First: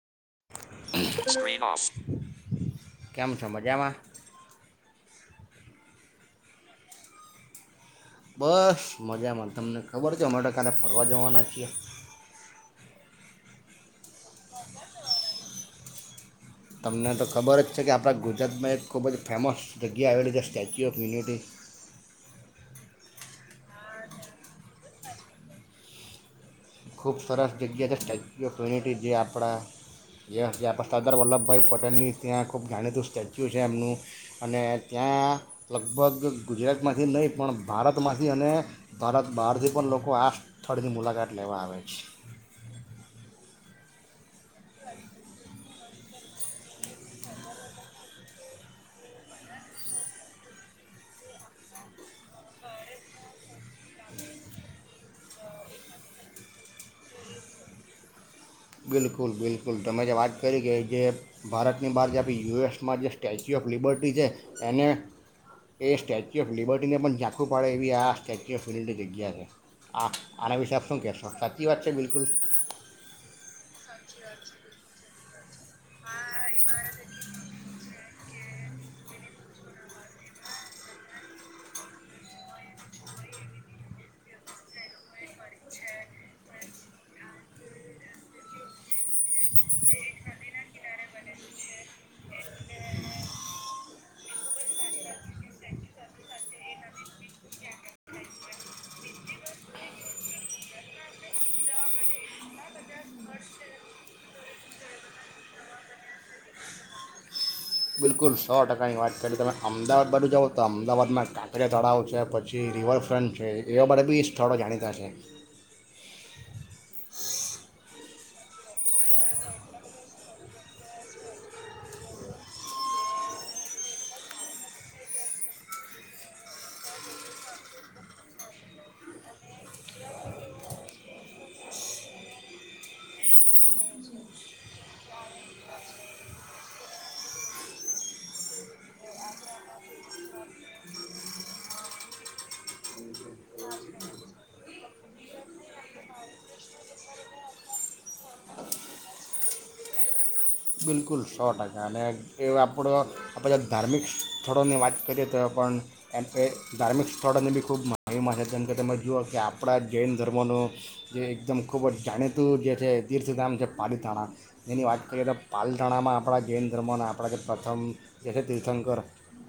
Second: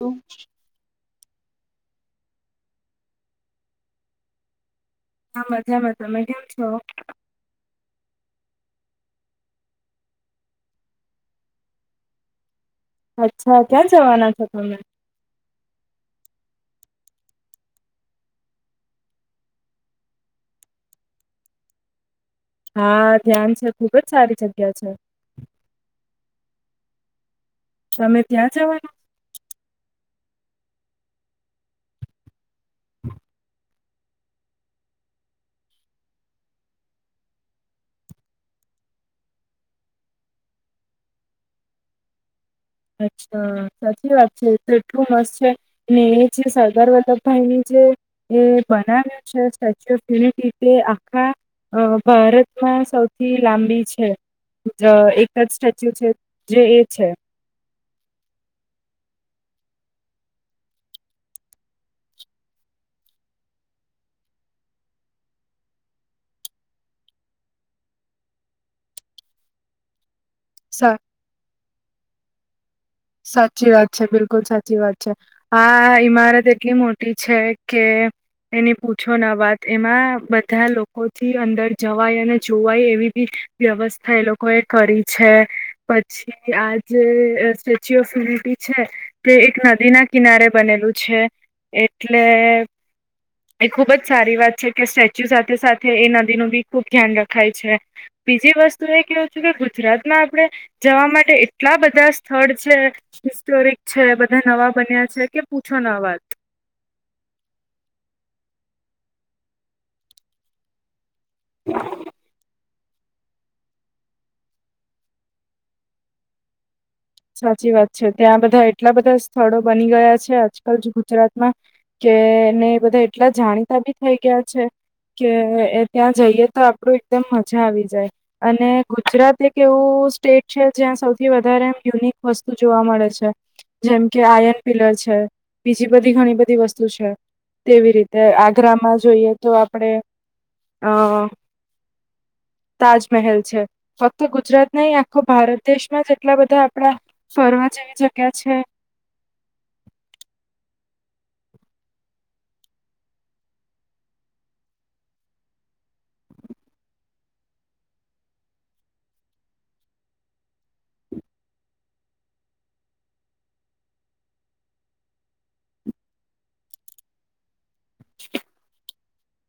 હા [inaudible] કેમ છો મજામાં હા મજામાં તમે કેમ છો બસ મજામાં તમને ખબર છે અમે તો કાલે ફરવા જવાના છીએ અચ્છા ક્યાં જવાના છો તમે તમને તો ખબર જ છે કે આપણા ગુજરાતમાં એક ખૂબ જ ફેમસ જગ્યા આવેલી છે સ્ટેચ્યુ ઓફ યુનિટી હા ધ્યાન છે ખુબ જ સારી જગ્યા છે ખૂબ સરસ જગ્યાએ તમે સ્ટેચ્યુ ત્યાં ઓફ યુનિટી જવાના જે આપણા જે આપણે સરદાર વલ્લભભાઈ પટેલની ત્યાં ખૂબ જાણીતું સ્ટેચ્યુ છે એમનું અને ત્યાં લગભગ ગુજરાતમાંથી નહીં પણ ભારતમાંથી અને ભારત બહારથી પણ લોકો આ સ્થળની મુલાકાત લેવા આવે છે. અચ્છા સાચી વાત છે તો એટલું મસ્ત છે ને એ જે સરદાર વલ્લભભાઈની જે એ બનાવ્યું છે સ્ટેચ્યુ ઓફ યુનિટી તે આખા ભારતમાં સૌથી લાંબી છે એક જ સ્ટેચ્યુ છે જે એ છે. બિલકુલ બિલકુલ તમે જે વાત કરી કે જે ભારતની બહાર જ આપી યુ એસમાં જે સ્ટેચ્યુ ઓફ લિબર્ટી છે એને એ સ્ટેચ્યુ ઓફ લિબર્ટીને પણ ઝાંખું પાડે એવી આ સ્ટેચ્યુ ઓફ લયુનિટી જગ્યા છે આ આના વિશે સ આપ શું કહેશો સાચી વાત છે બિલકુલ. સાચી વાત છે બિલકુલ સાચી વાત છે. આ ઈમારત એટલી મોટી છે કે એની પૂછો ના વાત એમાં બધા લોકોથી અંદર જવાય અને જોવાય એવી બી વ્યવસ્થા એ લોકો એ કરી છે પછી આજ સ્ટચ્યુ ઓફ યુનિટી છે તે એક નદીના કિનારે બનેલું છે એટલે એ ખુબ જ સારી વાત છે કે સ્ટેચ્યુ સાથે સાથે એ નદીનું બી ખુબ ધ્યાન રખાય છે બીજી વસ્તુ એ કેવું છે કે ગુજરાતમાં આપણે જવા માટે એટલા બધા સ્થળ છે હિસ્તોરિક છે બધા નવા બન્યા છે કે પૂછો ન વાત. બિલકુલ સો ટકાની વાત કરી તમે અમદાવાદ બાજુ જાઓ તો અમદાવાદમાં કાકરે તડાવ છે પછી રિવરફ્રન્ટ છે એવા બ બી સ્થાળો જાણીતા છે. સાચી વાત છે ત્યાં બધા એટલા બધા સ્થળો બની ગયા છે આજકાલ ગુજરાતમાં કેને બધા એટલા જાણીતા બી થઈ ગયા છે કે ત્યાં જઈએ તો આપડું એકદમ મજા આવી જાય અને ગુજરાત એક એવું સ્ટેટ છે જ્યાં સૌથી વધારે યુનિક વસ્તુ જોવા મળે છે જેમ કે આયન પિલર છે બીજી બધી ઘણી બધી વસ્તુ છે તેવી રીતે આગ્રામાં જોઈએ તો આપણે અ તાજમહેલ છે ફક્ત ગુજરાત નહી આખો ભારત દેશમાં જટલા બધા આપડા ફરવા જેવી જગ્યા છે. બિલકુલ સો ટકા છે અને એ આપણો આપણે ધાર્મિક સ્થળોની વાત કરીએ તો પણ એમ એ ધાર્મિક સ્થળોની બી ખૂબ મહહિતમા છે જેમ કે તમે જુઓ કે આપણા જૈન ધર્મોનું જે એકદમ ખૂબ જ જાણીતું જે છે તીર્થધામ છે પાલીથણા એની વાત કરીએ તો પાલટણામાં આપણા જૈન ધર્મો અને આપણા જે પ્રથમ જેખ તીર્થંકર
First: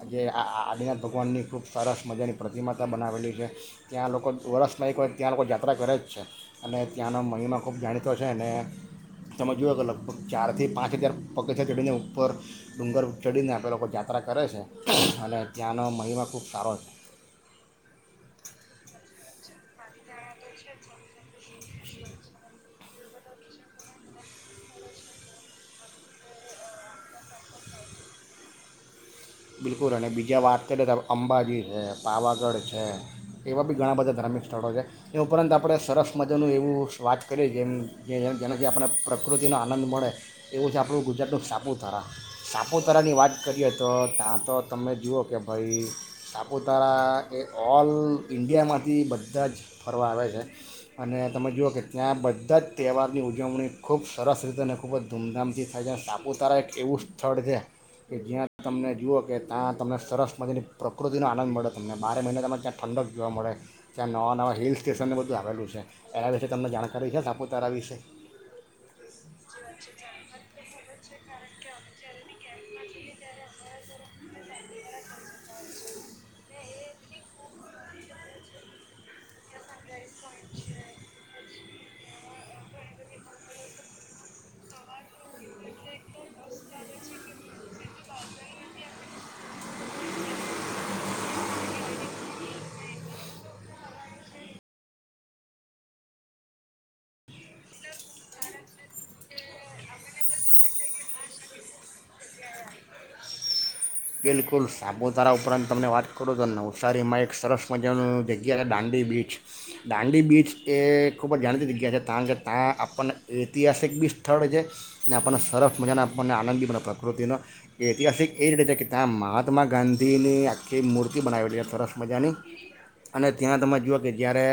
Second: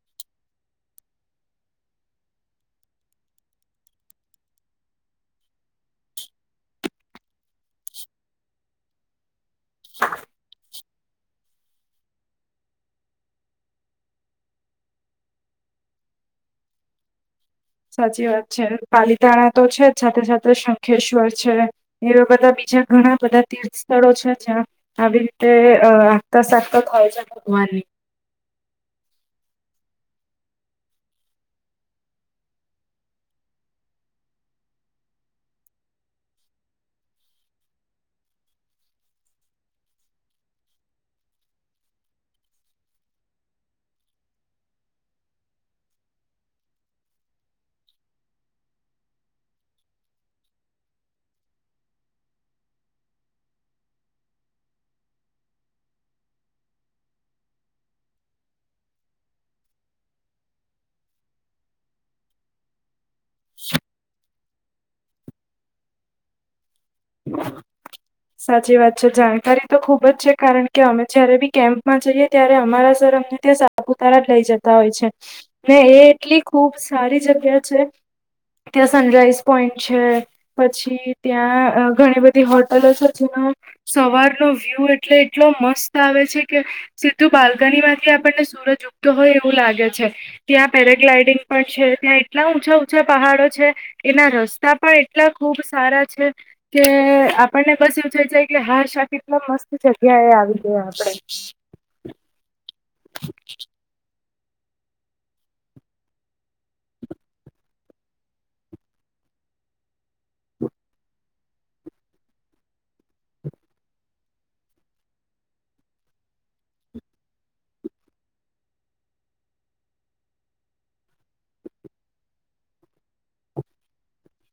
જે આ આદિનાથ ભગવાનની ખૂબ સરસ મજાની પ્રતિમાતા બનાવેલી છે ત્યાં લોકો વર્ષમાં એક વાર ત્યાં લોકો યાત્રા કરે જ છે અને ત્યાંનો મહિમા ખૂબ જાણીતો છે અને તમે જુઓ તો લગભગ ચારથી પાંચ ત્યારે પગેથ ચઢડીને ઉપર ડુંગર ચડીને આપે લોકો જાયાત્રા કરે છે અને ત્યાંનો મહિમા ખૂબ સારો છે. સાચી વાત છે પાલીતાણા તો છે જ સાથે સાથે શંખેશ્વર છે એવા બધા બીજા ઘણા બધા તીર્થ સ્થળો છે જ્યાં આવી રીતે આતા સાકતા હોય છે ભગવાનની. બિલકુલ અને બીજા વાત કરીએ તો અંબાજી છે પાવાગઢ છે એવા બી ઘણાં બધા ધાર્મિક સ્થળો છે એ ઉપરાંત આપણે સરસ મજાનું એવું વાત કરીએ જેમ જેમ જેનાથી આપણે પ્રકૃતિનો આનંદ મળે એવું છે આપણું ગુજરાતનું સાપુતારા સાપુતારાની વાત કરીએ તો ત્યાં તો તમે જુઓ કે ભાઈ સાપુતારા એ ઓલ ઇન્ડિયામાંથી બધા જ ફરવા આવે છે અને તમે જુઓ કે ત્યાં બધા જ તહેવારની ઉજવણી ખૂબ સરસ રીતે અને ખૂબ જ ધૂમધામથી થાય છે સાપુતારા એક એવું સ્થળ છે કે જ્યાં તમને જુઓ કે ત્યાં તમને સરસ મજની પ્રકૃતિનો આનંદ મળે તમને બારે મહિના તમે ત્યાં ઠંડક જોવા મળે ત્યાં નવા નવા હિલ સ્ટેશનને બધું આવેલું છે એના વિશે તમને જાણ સાચી વાત છે જાણકારી તો ખુબ જ છે કારણ કે અમે જયારે બી કેમ્પમાં જઈએ ત્યારે અમારા સર અમને ત્યાં સાપુતારા લઈ જતા હોય છે ને એ એટલી ખુબ સારી જગ્યા છે ત્યાં સનરાઈઝ પોઈન્ટ છે પછી ત્યાં ઘણી બધી હોટલો છે જેનો સવારનો વ્યૂ એટલે એટલો મસ્ત આવે છે કે સીધું બાલ્કની માંથી આપણને સૂરજ ઉગતો હોય એવું લાગે છે ત્યાં પેરાગ્લાઈડિંગ પણ છે ત્યાં એટલા ઉચા ઉચા પહાડો છે એના રસ્તા પણ એટલા ખુબ સારા છે કે આપણને બસ એવું થઈ જાય કે હા શાકટલો મસ્ત જગ્યાએ આવી ગયા આપડે. બિલકુલ સાપુતારા ઉપરાંત તમને વાત કરો તો નવસારીમાં એક સરસ મજાનું જગ્યા છે દાંડી બીચ દાંડી બીચ એ ખૂબ જ જાણીતી જગ્યા છે તણ કે ત્યાં આપણને ઐતિહાસિક બી સ્થળ છે અનેને આપણને સરસ મજાનો આપણને આનંદ બી બને પ્રકૃતિનો ઐતિહાસિક એ જ રીતે કે ત્યાં મહાત્મા ગાંધીની આખી મૂર્તિ બનાવેલી છે સરસ મજાની અને ત્યાં તમે જુઓ કે જ્યારે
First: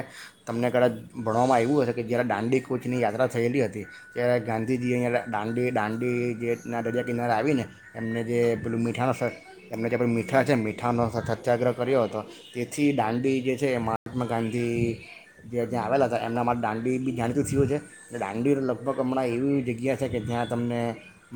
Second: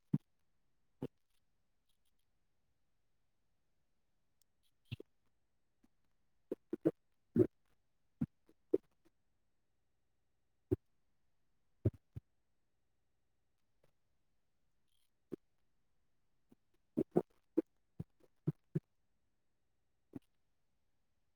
તમને કદાચ ભણવામાં આવ્યું હશે કે જ્યારે દાંડી કોૂચની યાત્રા થયેલી હતી ત્યારે ગાંધીજી અહીંયા દાંડી દાંડી જેના દરિયા કિનારે આવીને એમને જે પેલું મીઠાણ એમને જે આપણે મીઠા છે મીઠાનો સત્યાગ્રહ કર્યો હતો તેથી દાંડી જે છે એ મહાત્મા ગાંધી જે જ્યાં આવેલા હતા એમના માટે દાંડી બી જાણીતું થયું છે દાંડી લગભગ હમણાં એવી જગ્યા છે કે જ્યાં તમને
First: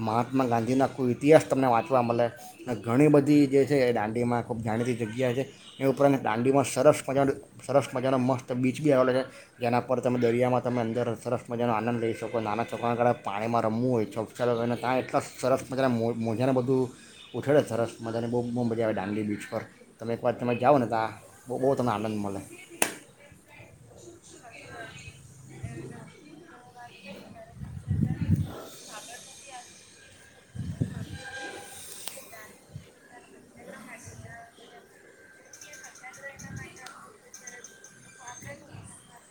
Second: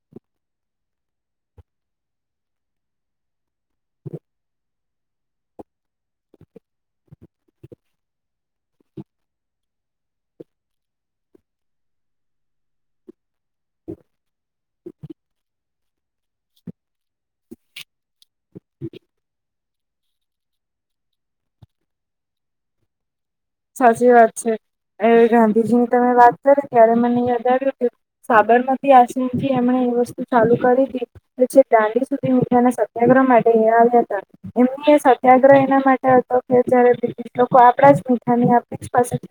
મહાત્મા ગાંધીના કૂ ઇતિહાસ તમને વાંચવા મળે. અને ઘણી બધી જે છે એ દાંડીમાં ખૂબ જાણીતી જગ્યા છે એ ઉપરાંત દાંડીમાં સરસ મજાનો સરસ મજાનો મસ્ત બીચ બી આવેલો છે જેના પર તમે દરિયામાં તમે અંદર સરસ મજાનો આનંદ લઈ શકો નાના ચોકરા કળ પાણીમાં રમવું હોય ચોકચારોને ત્યાં એટલા સરસ મજાના મોજાનું બધું ઉછડ થરારસ ત બહુ મ મજા આવે ડાંગી બીચ પર. તમે એક વાર તમે જાઓ ને ત બહુ બહુ તમને આનંદ મલે. સાચી વાત છે ગાંધીજીની તમે વાત કરી ત્યારે મને યાદ આવ્યું હતું સાબરમતી આશ્રમથી એમણે એ વસ્તુ ચાલુ કરી હતી કે જે દાંડી સુધી મીડિયાના સત્યાગ્રહ માટે આવ્યા હતા એમની એ સત્યાગ્રહ એના માટે હતો કે જયારે બ્રિટિશ લોકો આપડા જ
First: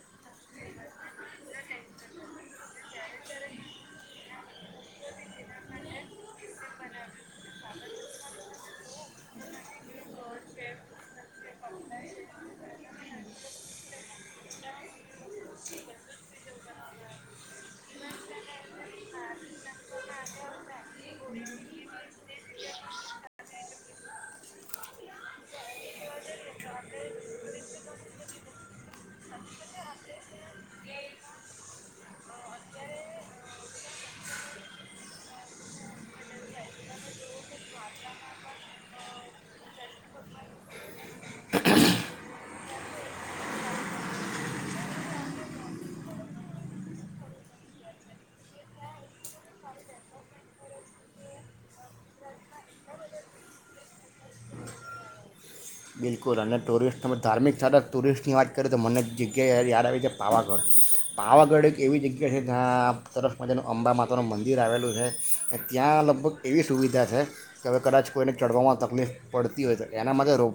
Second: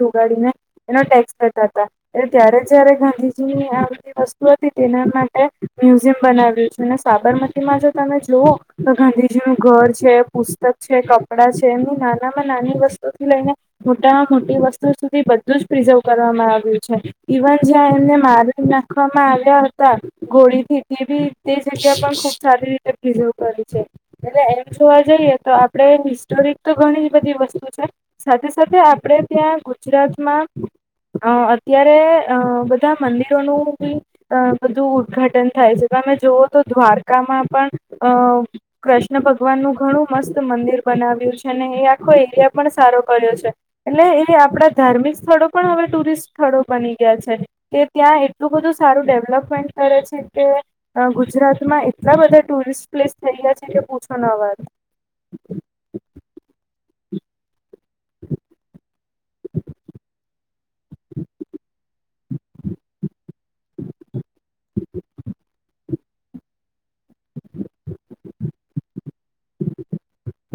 ઉગાડીને એનો ટેક્સ કરતા હતા એટ ત્યારે જયારે ગાંધીજી ની આ બધી વસ્તુ હતી તેના માટે મ્યુઝિયમ બનાવ્યું છે અને સાબરમતીમાં જો તમે જુવ તો ગાંધીજી નું ઘર છે પુસ્તક છે કપડાં છે એમની નાનામાં નાની વસ્તુથી લઈને મોટામાં મોટી વસ્તુ સુધી બધું જ પ્રિઝર્વ કરવામાં આવ્યું છે ઇવન જ્યાં એમને મારી નાખવામાં આવ્યા હતા ઘોડીથી તે બી તે જગ્યા પણ ખૂબ સારી રીતે પ્રિઝર્વ કરી છે એટલે એમ જોવા જઈએ તો આપણે હિસ્ટોરિક તો ઘણી બધી વસ્તુ છે સાથે સાથે આપણે ત્યાં ગુજરાતમાં અ અત્યારે અ બધા મંદિરોનું બી અ બધું ઉદ્ઘાટન થાય છે તમે જોુવઓ તો દ્વારકામાં પણ અ કૃષ્ણ ભગવાનનું ઘણું મસ્ત મંદિર બનાવ્યું છે અને એ આખો એરિયા પણ સારો કર્યો છે. એટલે એ આપણા ધાર્મિક સ્થળો પણ હવે ટુરિસ્ટ સ્થળો બની ગયા છે કે ત્યાં એટલું બધું સારું ડેવલપમેન્ટ કરે છે કે ગુજરાતમાં એટલા બધા ટુરિસ્ટ પ્લેસ થઈ ગયા છે કે પૂછો ન વાત બિલકુલ અને ટુરિસ્ટ ધાર્મિક સ્થારક ટુરિસ્ટની વાત કરએ તો મને જ જગયા યાદ આવી છે પાવાગઢ પાવાગઢ એક એવી જગ્યા છે જ્યાં તરફમાંનું અંબા માતાનું મંદિર આવેલું છે ત્યાં લ લગભગ એવી સુવિધા છે કે હવે કદાચ કોઈને ચઢવામાં તકલીફ પડતી હોય તો એના માટે રો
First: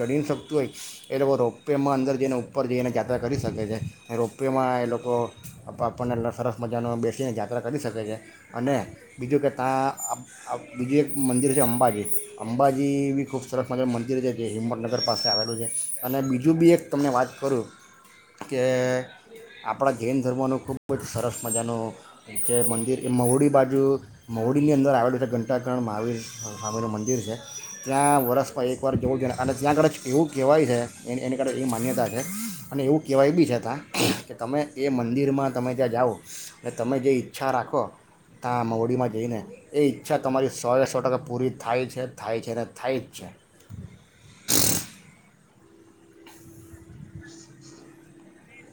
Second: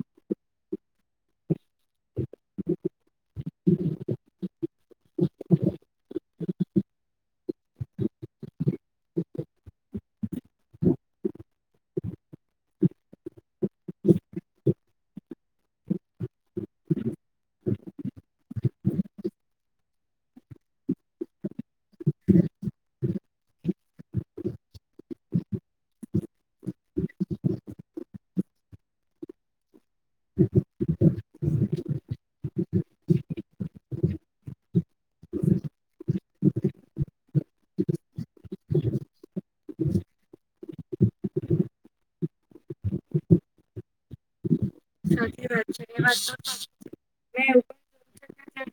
ચડી ન શકતું હોય એ લોકો રોપેમાં અંદર જઈને ઉપર જઈને યાત્રા કરી શકે છે રોપવેમાં એ લોકો આપણને સરસ મજાનો બેસીને યાત્રા કરી શકે છે અને બીજું કે ત્યાં બીજું એક મંદિર છે અંબાજી અંબાજી બી ખો સરસ મજા મંદિર જે હિમત પાસે આવેલું છે અને બી જુબી એક તમને વાત કરુ કે આપણા જૈન ધર્મનું ખૂબ જ સરસ મજાનું જે મંદિર એ મવડી બાજુ મહડીની અંદર આવેલું છે ઘંટાકરણ મહાવીર સ્વામીનું મંદિર છે. ત્યાં વરસમાં એક વાર જવું જ અને ત્યાંગળે એવું કહેવાય છે. એ એની કારણે એવી માન્યતા છે અને એવું કહેવાય બી છે ત્યાં કે તમે એ મંદિરમાં તમે ત્યાં જાઓ અનેટ તમે જે ઈચ્છા રાખો ત્યાં મોડીમાં જઈને એ ઈચ્છા તમારી સોએ સો ટકા પૂરી થાય છે. થાય છે ને થાય જ છે. [inaudible]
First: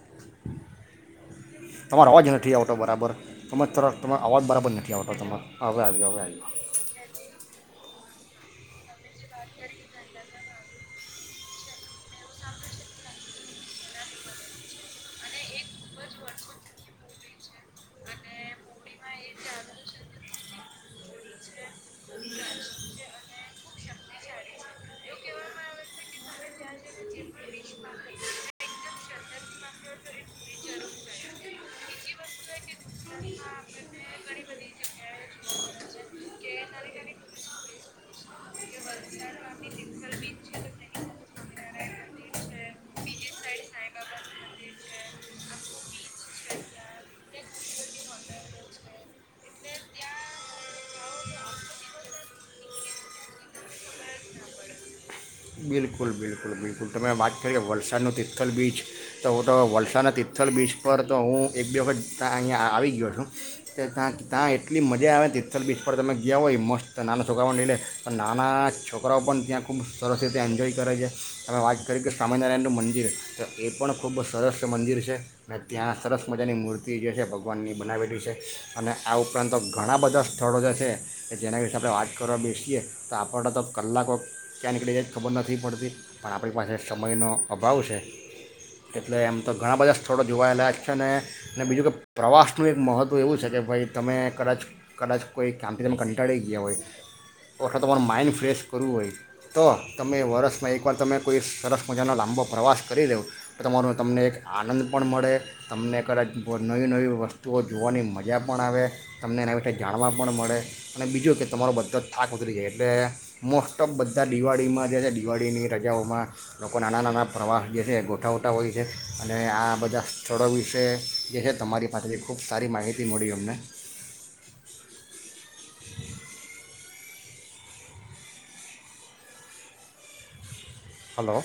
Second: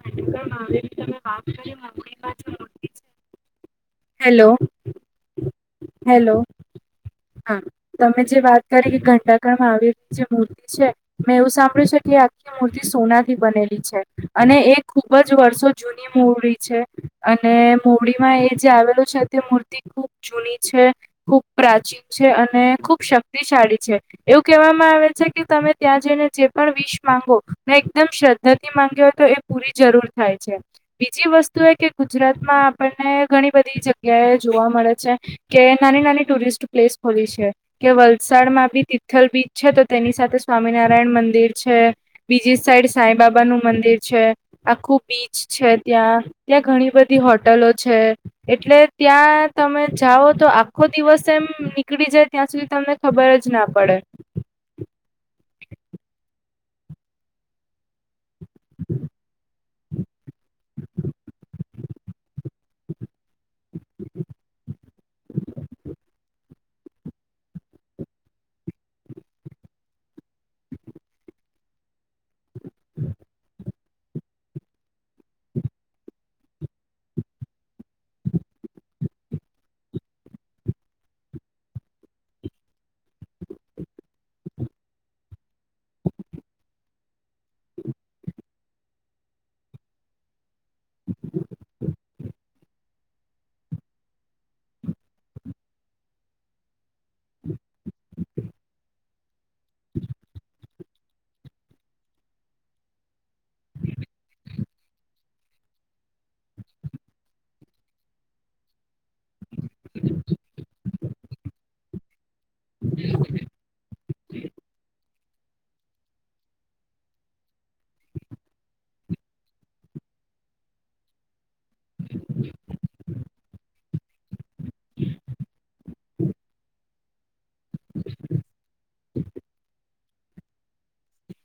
પણ જોયું છે કે જે નાટકમાં આવેલી તમે વાત કરી તમારો અવાજ મુંબઈમાં જે નથી આવતો મૂર્તિ છે બરાબર તમારો અવાજ હેલો બરાબર નથી આવતો તમારો હવે આવ્યો હવે હેલો આવ્યો હા ત મે જે વાત કરી કે ઘંટાકરમાં આવેલી જે મૂર્તિ છે મેં એવું સાંભળ્યું છે કે આખી મૂર્તિ સોનાથી બનેલી છે અને એ ખુબ જ વર્ષો જૂની મૂરડી છે અને મુરડીમાં એ જે આવેલું છે તે મૂર્તિ ખુબ જૂની છે ખૂબ પ્રાચીન છે અને ખૂબ શક્તિશાળી છે એવું કહેવામાં આવે છે કે તમે ત્યાં જઈને જે પણ વિષ માંગો ને એકદમ શ્રદ્ધાથી માંગ્યો હો તો એ પૂરી જરૂર થાય છે બીજી વસ્તુ એ કે ગુજરાતમાં આપણને ઘણી બધી જગ્યા એ જોવા મળે છે કે નાની નાની ટુરિસ્ટ પ્લેસ ખોલી છે કે વલસાડમાં બી તિથલ બીચ છે તો તેની સાથે સ્વામિનારાયણ મંદિર છે બીજી સાઈડ સાંઈડ બાબાનું મંદિર છે આખું બીચ છે ત્યાં ત્યાં ઘણી બધી હોટલો છે એટલે ત્યાં તમે જાઓ તો આખો દિવસ એમ નીકળી જાય ત્યાં સુધી તમને ખબર જ ના પડે બિલકુલ બિલકુલ બિલકુલ તમે વાત કરીએ વલસાડનું તિર્થલ બીચ તો હું તો વલસાડના તિર્થલ બીચ પર તો હું એક બે વખત ત્યાં અહીંયા આવી ગયો છું કે ત્યાં ત્યાં એટલી મજા આવે તિર્થલ બીચ પર તમે ગયા હોય એ મસ્ત નાના છોકરાઓને લઈ લે તો નાના છોકરાઓ પણ ત્યાં ખૂબ સરસ રીતે એન્જોય કરે છે. તમે વાત કરી સા સ્વામિનારાયણનું મંદિર તો એ પણ ખૂબ સરસ મંદિર છે અને ત્યાં સરસ મજાની મૂર્તિ જે છે ભગવાનની બનાવેલી છે અને આ ઉપરાંત ઘણા બધા સ્થળો જે છે જેના વિશે આપણે વાત કરવા બેસીએ તો આપણ તો કલાકો ક્યાં નીકળી જાય ખબર નથી પડતી પણ આપણી પાસે સમયનો અભાવ છે એટલે એમ તો ઘણા બધા સ્થળો જોવાયેલા છે અને બીજું કે પ્રવાસનું એક મહત્ત્વ એવું છે કે ભાઈ તમે કદાચ કદાચ કોઈ કામથી તમે કંટાળી ગયા હોય અથવા તમારું માઇન્ડ ફ્રેશ કરવું હોય તો તમે વરષમાં એક પણ તમે કોઈ સરસ મજાનો લાંબો પ્રવાસ કરી દો તો તમારો તમને એક આનંદ પણ મળે તમને કદાચ નવી નવી વસ્તુઓ જોવાની મજા પણ આવે તમને એના વિશે જાણવા પણ મળે અને બીજું કે તમારો બધો જ થાક ઉતરી જાય એટલે મોસ્ટ ઓફ બધા દિવાળીમાં જે છે [inaudible] પ્રજાઓમાં લોકો નાના નાના પ્રવાસ જે છે એ ગોઠવતા હોય છે અને આ બધા સ્થળો વિશે જે છે તમારી પાસેથી ખૂબ સારી માહિતી મળી અમને હ [inaudible] હલો